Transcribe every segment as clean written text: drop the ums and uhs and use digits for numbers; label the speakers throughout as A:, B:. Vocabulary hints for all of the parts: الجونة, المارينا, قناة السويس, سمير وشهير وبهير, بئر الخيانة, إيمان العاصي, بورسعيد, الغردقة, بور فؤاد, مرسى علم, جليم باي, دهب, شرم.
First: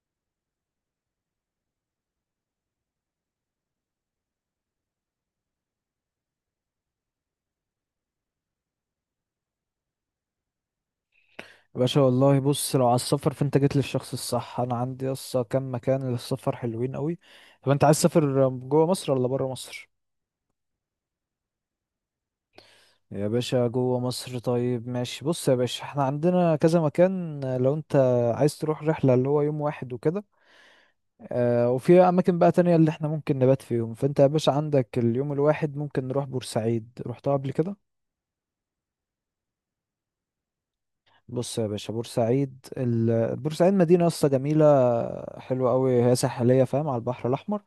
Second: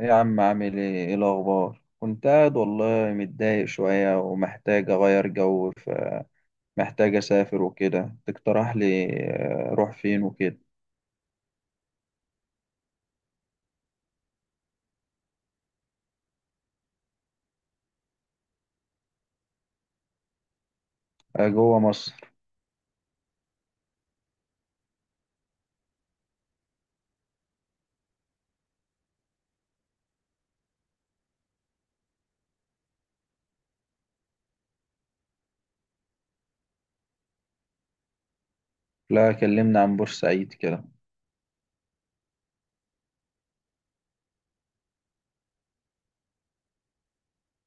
A: إيه يا عم عامل ايه الاخبار. كنت قاعد والله متضايق شوية ومحتاج اغير جو، فمحتاج اسافر وكده. تقترح لي اروح فين وكده.
B: باشا، والله بص، لو على السفر فانت جيت للشخص الصح. انا عندي يسطا كام مكان للسفر حلوين قوي. طب انت عايز تسافر جوه مصر ولا بره مصر؟
A: جوه مصر.
B: يا باشا جوه مصر، طيب ماشي. بص يا باشا، احنا عندنا كذا مكان. لو انت عايز تروح رحلة اللي هو يوم واحد وكده، اه، وفي اماكن بقى تانية اللي احنا ممكن نبات فيهم. فانت يا باشا عندك اليوم الواحد ممكن نروح بورسعيد. رحتها قبل كده؟
A: لا، كلمنا عن بورسعيد كده.
B: بص يا باشا، بورسعيد بورسعيد مدينة قصة جميلة، حلوة قوي، هي ساحلية، فاهم، على البحر الأحمر.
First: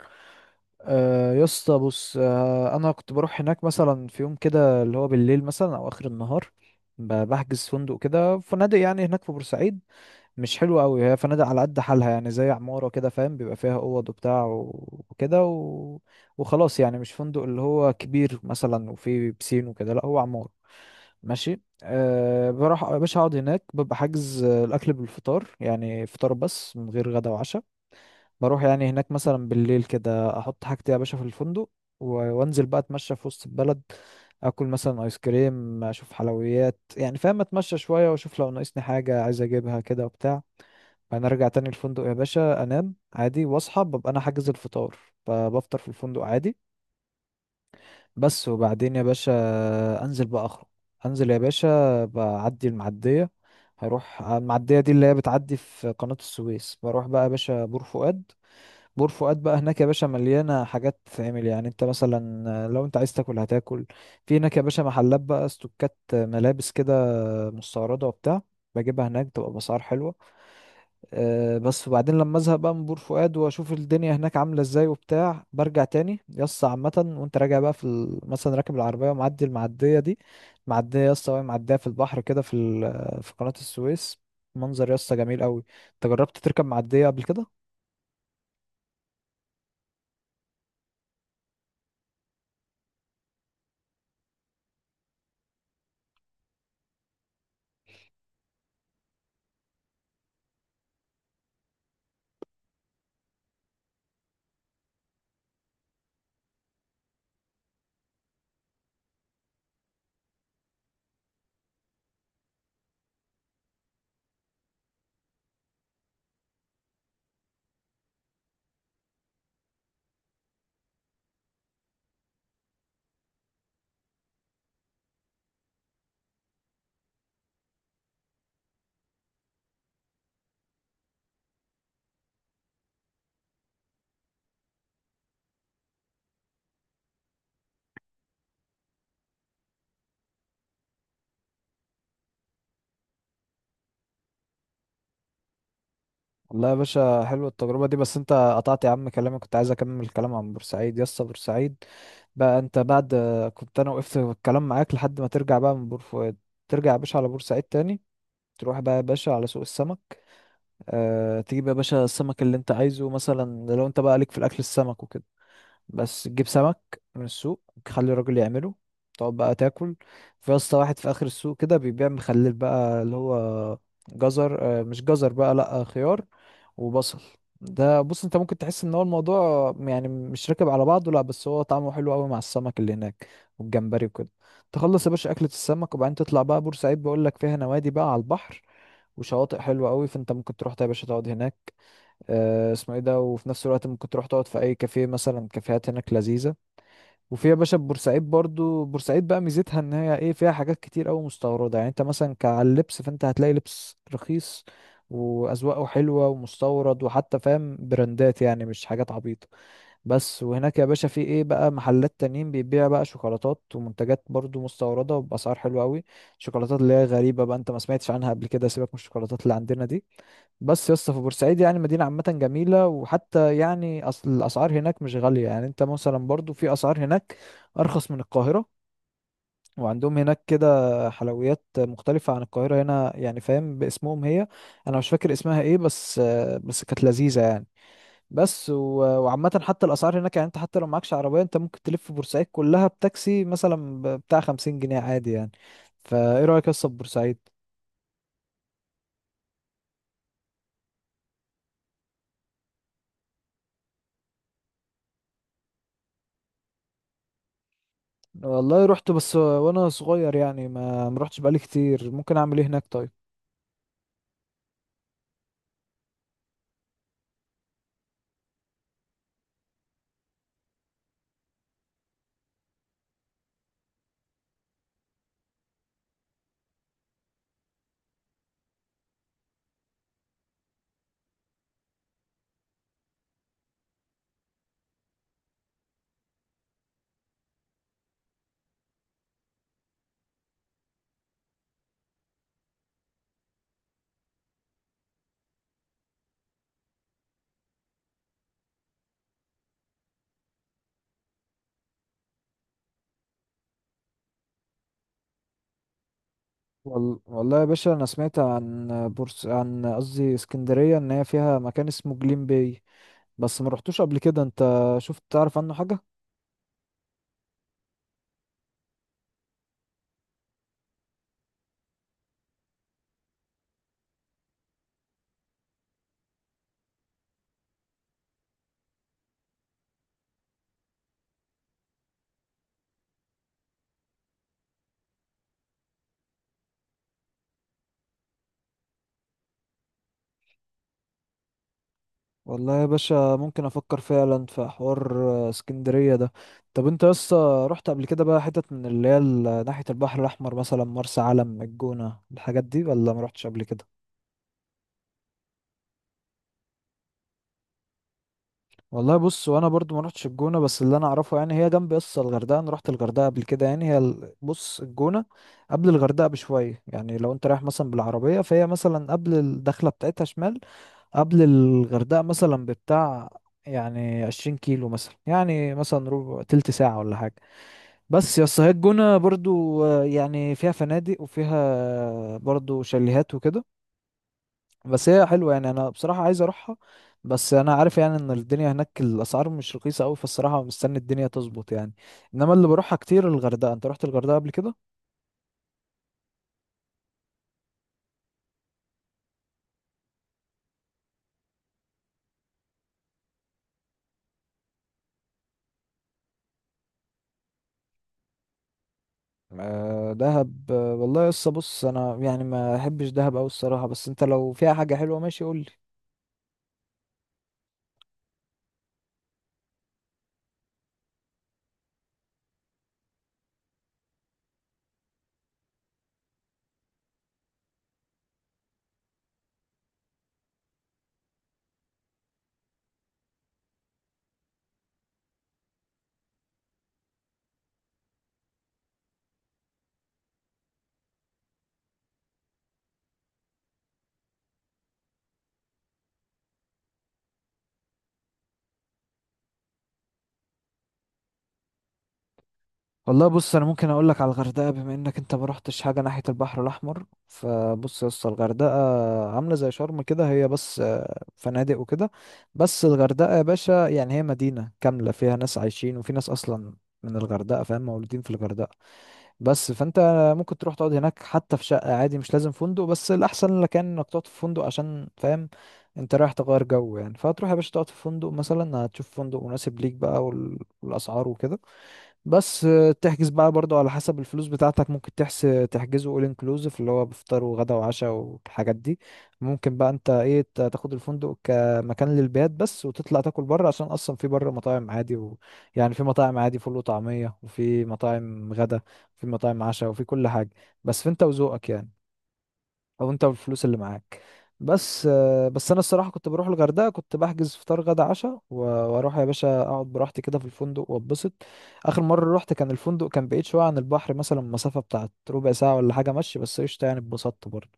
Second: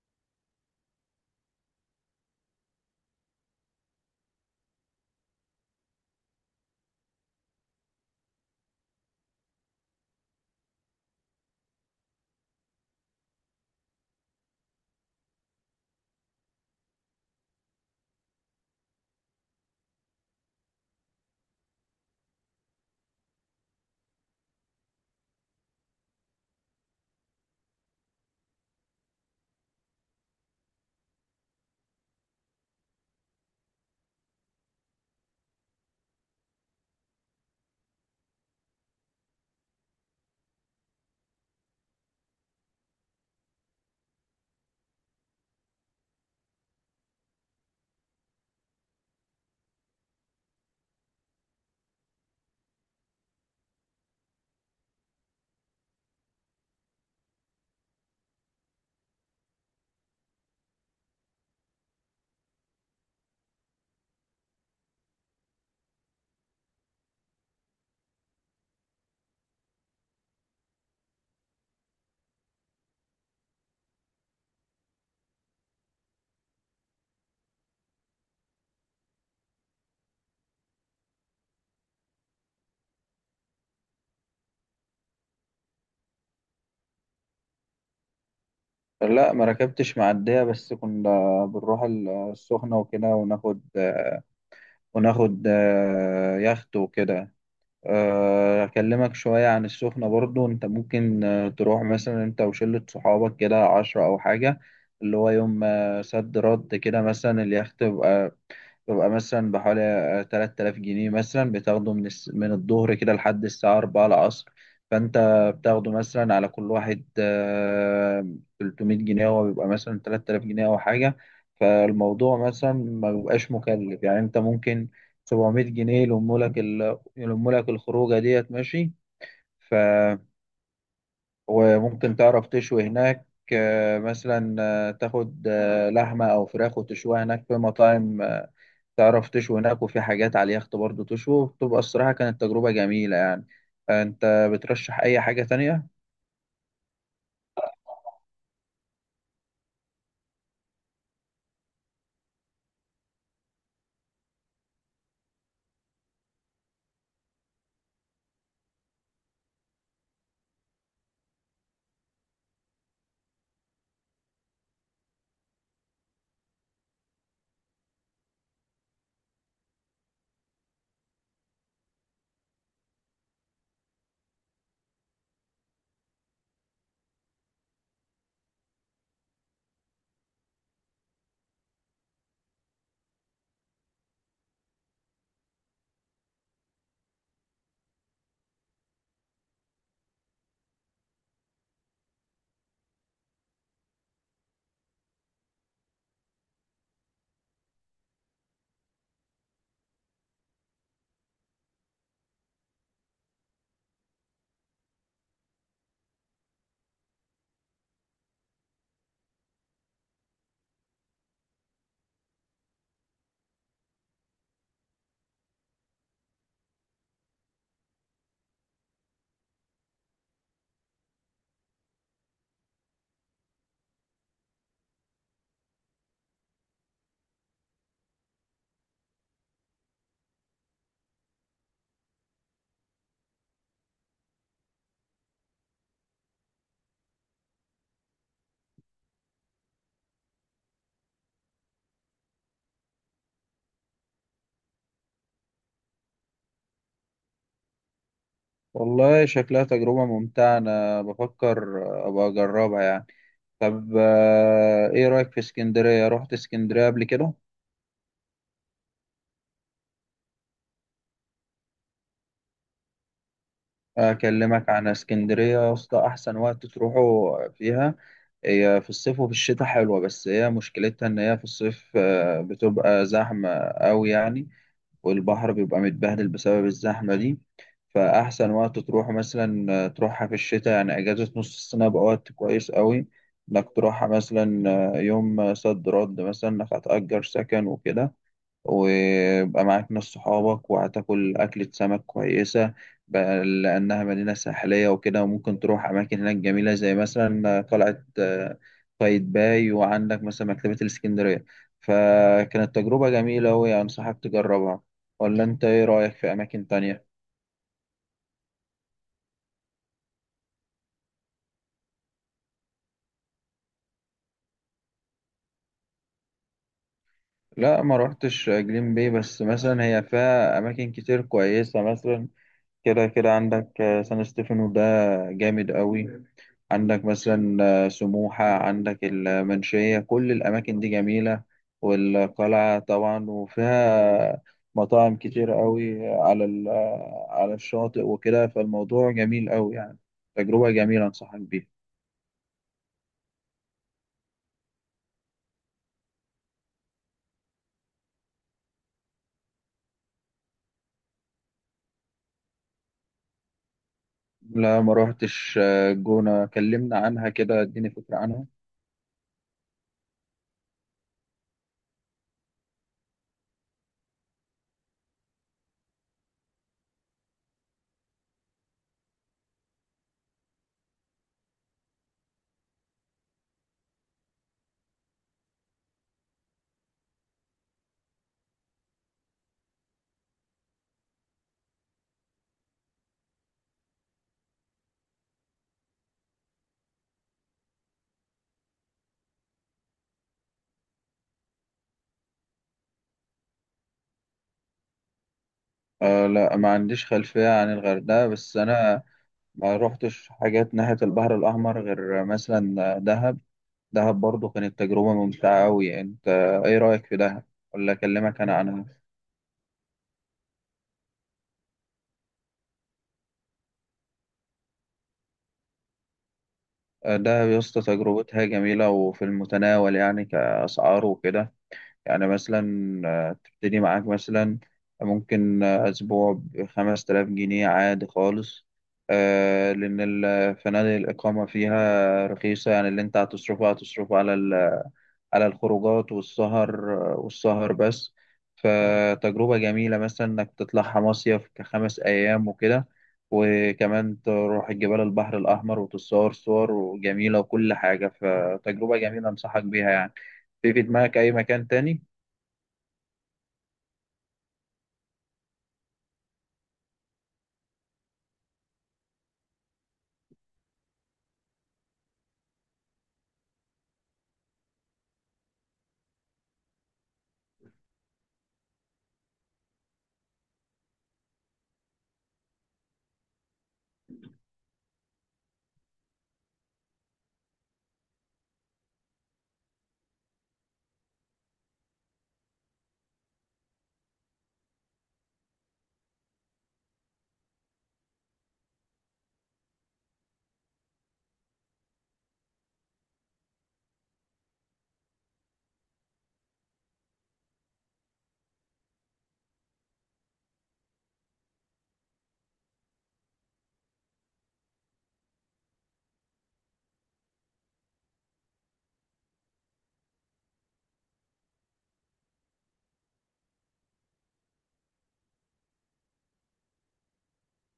B: يا اسطى بص، أنا كنت بروح هناك مثلا في يوم كده اللي هو بالليل مثلا أو آخر النهار. بحجز فندق كده، فنادق يعني هناك في بورسعيد، مش حلوة قوي هي، فنادق على قد حالها يعني، زي عمارة كده فاهم، بيبقى فيها أوض وبتاع وكده وخلاص يعني، مش فندق اللي هو كبير مثلا وفيه بسين وكده، لا هو عمارة. ماشي، أه بروح يا باشا اقعد هناك، ببقى حاجز الاكل بالفطار، يعني فطار بس من غير غدا وعشاء. بروح يعني هناك مثلا بالليل كده، احط حاجتي يا باشا في الفندق وانزل بقى اتمشى في وسط البلد، اكل مثلا ايس كريم، اشوف حلويات يعني فاهم، اتمشى شويه واشوف لو ناقصني حاجه عايز اجيبها كده وبتاع. بعدين ارجع تاني الفندق يا باشا، انام عادي واصحى، ببقى انا حاجز الفطار فبفطر في الفندق عادي. بس وبعدين يا باشا انزل بقى اخرج، انزل يا باشا بعدي المعدية. هروح المعدية دي اللي هي بتعدي في قناة السويس، بروح بقى يا باشا بور فؤاد. بور فؤاد بقى هناك يا باشا مليانة حاجات تتعمل، يعني انت مثلا لو انت عايز تاكل هتاكل، في هناك يا باشا محلات بقى استوكات ملابس كده مستوردة وبتاع، بجيبها هناك تبقى بأسعار حلوة. بس وبعدين لما ازهق بقى من بور فؤاد واشوف الدنيا هناك عامله ازاي وبتاع، برجع تاني يسطا عامه. وانت راجع بقى في مثلا راكب العربيه ومعدي المعديه دي، معديه يسطا، وهي معديه في البحر كده في في قناه السويس، منظر يسطا جميل قوي. انت جربت تركب معديه قبل كده؟
A: لا، ما ركبتش معدية، بس كنا بنروح السخنة وكده، وناخد آه، وناخد آه، يخت وكده. أكلمك شوية عن السخنة. برضو أنت ممكن تروح مثلا أنت وشلة صحابك كده 10 أو حاجة، اللي هو يوم صد رد كده. مثلا اليخت بيبقى ببقى مثلا بحوالي 3000 جنيه، مثلا بتاخده من من الظهر كده لحد الساعة 4 العصر. فأنت بتاخده مثلا على كل واحد 300 جنيه، هو بيبقى مثلا 3000 جنيه أو حاجة. فالموضوع مثلا ما بيبقاش مكلف، يعني أنت ممكن 700 جنيه يلمولك الخروجة ديت، ماشي. ف وممكن تعرف تشوي هناك. مثلا تاخد لحمة أو فراخ وتشويها هناك في مطاعم. تعرف تشوي هناك، وفي حاجات على اليخت برضه تشوي. بتبقى الصراحة كانت تجربة جميلة يعني. أنت بترشح أي حاجة تانية؟
B: والله يا باشا حلوة التجربة دي. بس انت قطعت يا عم كلامي، كنت عايز اكمل الكلام عن بورسعيد. يسطا بورسعيد بقى، انت بعد، كنت انا وقفت الكلام معاك لحد ما ترجع بقى من بور فؤاد. ترجع يا باشا على بورسعيد تاني، تروح بقى يا باشا على سوق السمك. أه، تجيب يا باشا السمك اللي انت عايزه، مثلا لو انت بقى ليك في الاكل السمك وكده بس، تجيب سمك من السوق، تخلي الراجل يعمله، تقعد بقى تاكل. في يا اسطى واحد في اخر السوق كده بيبيع مخلل بقى، اللي هو جزر، مش جزر بقى لا، خيار وبصل. ده بص انت ممكن تحس ان هو الموضوع يعني مش راكب على بعضه، لا بس هو طعمه حلو قوي مع السمك اللي هناك والجمبري وكده. تخلص يا باشا اكلة السمك وبعدين تطلع بقى بورسعيد. بقول لك فيها نوادي بقى على البحر وشواطئ حلوة قوي، فانت ممكن تروح يا باشا تقعد هناك. اسمه ايه ده، وفي نفس الوقت ممكن تروح تقعد في اي كافيه، مثلا كافيهات هناك لذيذه. وفي يا باشا بورسعيد برضو، بورسعيد بقى ميزتها ان هي ايه، فيها حاجات كتير قوي مستورده، يعني انت مثلا كعلى اللبس فانت هتلاقي لبس رخيص واذواقه حلوه ومستورد، وحتى فاهم براندات يعني، مش حاجات عبيطه. بس، وهناك يا باشا في ايه بقى، محلات تانيين بيبيع بقى شوكولاتات ومنتجات برضو مستوردة وبأسعار حلوة قوي، شوكولاتات اللي هي غريبة بقى انت ما سمعتش عنها قبل كده، سيبك من الشوكولاتات اللي عندنا دي. بس يا اسطى، في بورسعيد يعني مدينة عامة جميلة، وحتى يعني أصل الأسعار هناك مش غالية، يعني انت مثلا برضو في أسعار هناك أرخص من القاهرة. وعندهم هناك كده حلويات مختلفة عن القاهرة هنا يعني، فاهم، باسمهم هي، أنا مش فاكر اسمها ايه، بس كانت لذيذة يعني. بس، وعامة حتى الأسعار هناك يعني، أنت حتى لو معكش عربية أنت ممكن تلف بورسعيد كلها بتاكسي مثلا بتاع 50 جنيه عادي يعني. فإيه رأيك أصلا بورسعيد؟
A: والله شكلها تجربة ممتعة، أنا بفكر أبقى أجربها يعني. طب إيه رأيك في اسكندرية؟ رحت اسكندرية قبل كده؟
B: والله رحت، بس وأنا صغير يعني، ما رحتش بقالي كتير. ممكن أعمل إيه هناك طيب؟
A: أكلمك عن اسكندرية يا اسطى. أحسن وقت تروحوا فيها هي في الصيف، وفي الشتاء حلوة. بس هي مشكلتها إن هي في الصيف بتبقى زحمة أوي يعني، والبحر بيبقى متبهدل بسبب الزحمة دي. فأحسن وقت تروح مثلا تروحها في الشتاء، يعني أجازة نص السنة بقى وقت كويس قوي إنك تروحها. مثلا يوم صد رد، مثلا إنك هتأجر سكن وكده ويبقى معاك ناس صحابك، وهتاكل أكلة سمك كويسة بقى لأنها مدينة ساحلية وكده. وممكن تروح أماكن هناك جميلة، زي مثلا قلعة قايتباي، وعندك مثلا مكتبة الإسكندرية. فكانت تجربة جميلة وأنصحك تجربها. ولا أنت إيه رأيك في أماكن تانية؟
B: والله يا باشا، أنا سمعت عن بورس، عن قصدي اسكندرية، إن هي فيها مكان اسمه جليم باي، بس ما رحتوش قبل كده. أنت شفت، تعرف عنه حاجة؟
A: لا، ما روحتش جليم بي. بس مثلا هي فيها أماكن كتير كويسة، مثلا كده كده عندك سان ستيفانو ده جامد قوي. عندك مثلا سموحة، عندك المنشية، كل الأماكن دي جميلة، والقلعة طبعا. وفيها مطاعم كتير قوي على ال- آه، على الشاطئ وكده، فالموضوع جميل قوي يعني. تجربة جميلة أنصحك بيها.
B: والله يا باشا ممكن افكر فعلا في حوار اسكندريه ده. طب انت لسه رحت قبل كده بقى حتت من اللي هي ناحيه البحر الاحمر، مثلا مرسى علم، الجونه، الحاجات دي، ولا ما رحتش قبل كده؟
A: لا، ما روحتش الجونة. كلمنا عنها كده، اديني فكرة عنها.
B: والله بص، وانا برضو ما رحتش الجونه، بس اللي انا اعرفه يعني هي جنب لسه الغردقه. انا رحت الغردقه قبل كده. يعني هي بص، الجونه قبل الغردقه بشويه، يعني لو انت رايح مثلا بالعربيه فهي مثلا قبل الدخله بتاعتها شمال، قبل الغردقه مثلا بتاع يعني 20 كيلو مثلا، يعني مثلا ربع تلت ساعة ولا حاجة. بس يا اسطى، هي الجونة برضو يعني فيها فنادق وفيها برضو شاليهات وكده، بس هي حلوة يعني، انا بصراحة عايز اروحها، بس انا عارف يعني ان الدنيا هناك الاسعار مش رخيصة قوي، فالصراحة مستني الدنيا تظبط يعني. انما اللي بروحها كتير الغردقة. انت رحت الغردقة قبل كده؟
A: آه، لا، ما عنديش خلفية عن الغردقة. بس أنا ما روحتش حاجات ناحية البحر الأحمر غير مثلا دهب. دهب برضو كانت تجربة ممتعة أوي يعني. أنت إيه رأيك في دهب؟ ولا أكلمك أنا عنها؟
B: آه، دهب، والله يا اسطى بص، انا يعني ما احبش دهب قوي الصراحة. بس انت لو فيها حاجة حلوة ماشي قول لي.
A: دهب يا اسطى تجربتها جميلة، وفي المتناول يعني كأسعار وكده. يعني مثلا تبتدي معاك مثلا ممكن أسبوع بـ5000 جنيه عادي خالص، لأن الفنادق الإقامة فيها رخيصة. يعني اللي أنت هتصرفه هتصرفه على الخروجات والسهر بس. فتجربة جميلة مثلا إنك تطلعها مصيف كـ5 أيام وكده، وكمان تروح الجبال البحر الأحمر وتتصور صور جميلة وكل حاجة. فتجربة جميلة أنصحك بيها يعني. في دماغك أي مكان تاني؟
B: والله بص، انا ممكن اقول لك على الغردقه، بما انك انت ما رحتش حاجه ناحيه البحر الاحمر. فبص يا اسطى، الغردقه عامله زي شرم كده، هي بس فنادق وكده. بس الغردقه يا باشا يعني هي مدينه كامله فيها ناس عايشين، وفي ناس اصلا من الغردقه، فاهم، مولودين في الغردقه. بس فانت ممكن تروح تقعد هناك حتى في شقه عادي، مش لازم فندق، بس الاحسن لك يعني انك تقعد في فندق، عشان فاهم انت رايح تغير جو يعني. فهتروح يا باشا تقعد في فندق مثلا، هتشوف فندق مناسب ليك بقى والاسعار وكده. بس تحجز بقى برضو على حسب الفلوس بتاعتك، ممكن تحس تحجزه all inclusive اللي هو بفطار وغدا وعشاء والحاجات دي، ممكن بقى انت ايه تاخد الفندق كمكان للبيات بس، وتطلع تاكل بره، عشان اصلا في بره مطاعم عادي يعني في مطاعم عادي فول وطعمية، وفي مطاعم غدا وفي مطاعم عشاء وفي كل حاجة، بس في انت وذوقك يعني، او انت بالفلوس اللي معاك. بس بس انا الصراحه كنت بروح الغردقه كنت بحجز فطار غدا عشاء واروح يا باشا اقعد براحتي كده في الفندق واتبسط. اخر مره رحت كان الفندق كان بعيد شويه عن البحر، مثلا مسافه بتاعت ربع ساعه ولا حاجه مشي، بس قشطه يعني اتبسطت برضه.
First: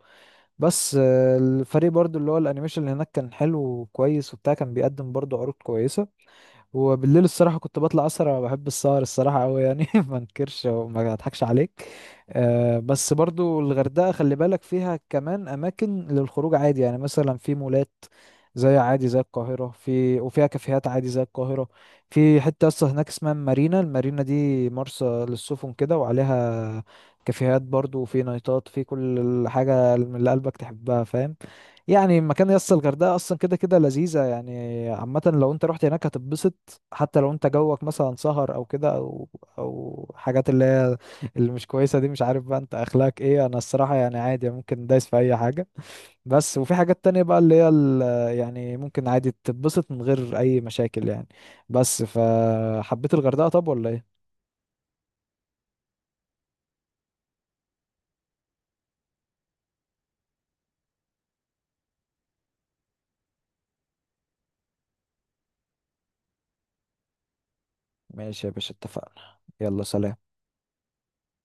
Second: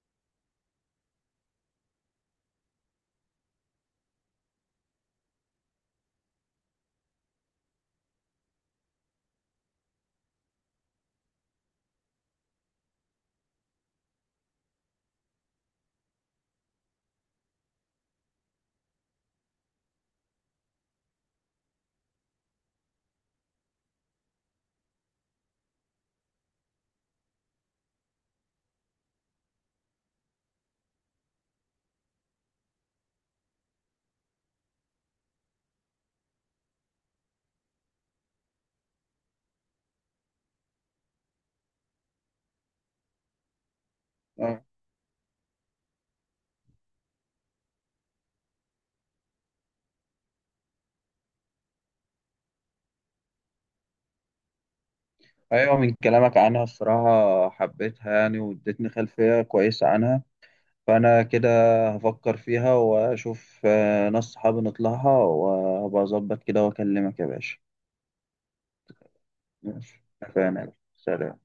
B: بس الفريق برضه اللي هو الانيميشن اللي هناك كان حلو وكويس وبتاع، كان بيقدم برضه عروض كويسه. وبالليل الصراحة كنت بطلع أسهر، أنا بحب السهر الصراحة أوي يعني. ما انكرش وما اضحكش عليك. أه، بس برضو الغردقة خلي بالك فيها كمان أماكن للخروج عادي يعني، مثلا في مولات زي عادي زي القاهرة، في وفيها كافيهات عادي زي القاهرة. في حتة أصلا هناك اسمها مارينا، المارينا دي مرسى للسفن كده، وعليها كافيهات برضو، وفي نايتات، في كل حاجة اللي قلبك تحبها فاهم يعني. مكان، يس الغردقة أصلا كده كده لذيذة يعني، عامة لو أنت رحت هناك هتتبسط، حتى لو انت جوك مثلا سهر او كده او او حاجات اللي هي اللي مش كويسه دي. مش عارف بقى انت اخلاقك ايه، انا الصراحه يعني عادي
A: آه.
B: ممكن دايس في اي حاجه. بس وفي حاجات تانية بقى اللي هي يعني ممكن عادي تتبسط من غير اي مشاكل يعني. بس فحبيت الغردقه، طب ولا ايه؟
A: أيوة، من كلامك عنها الصراحة حبيتها يعني، وادتني خلفية كويسة عنها. فأنا كده هفكر فيها وأشوف ناس صحابي نطلعها، وأبقى أظبط كده وأكلمك يا باشا.
B: ماشي يا باشا، اتفقنا. يلا
A: ماشي،
B: سلام.
A: اتفقنا، سلام.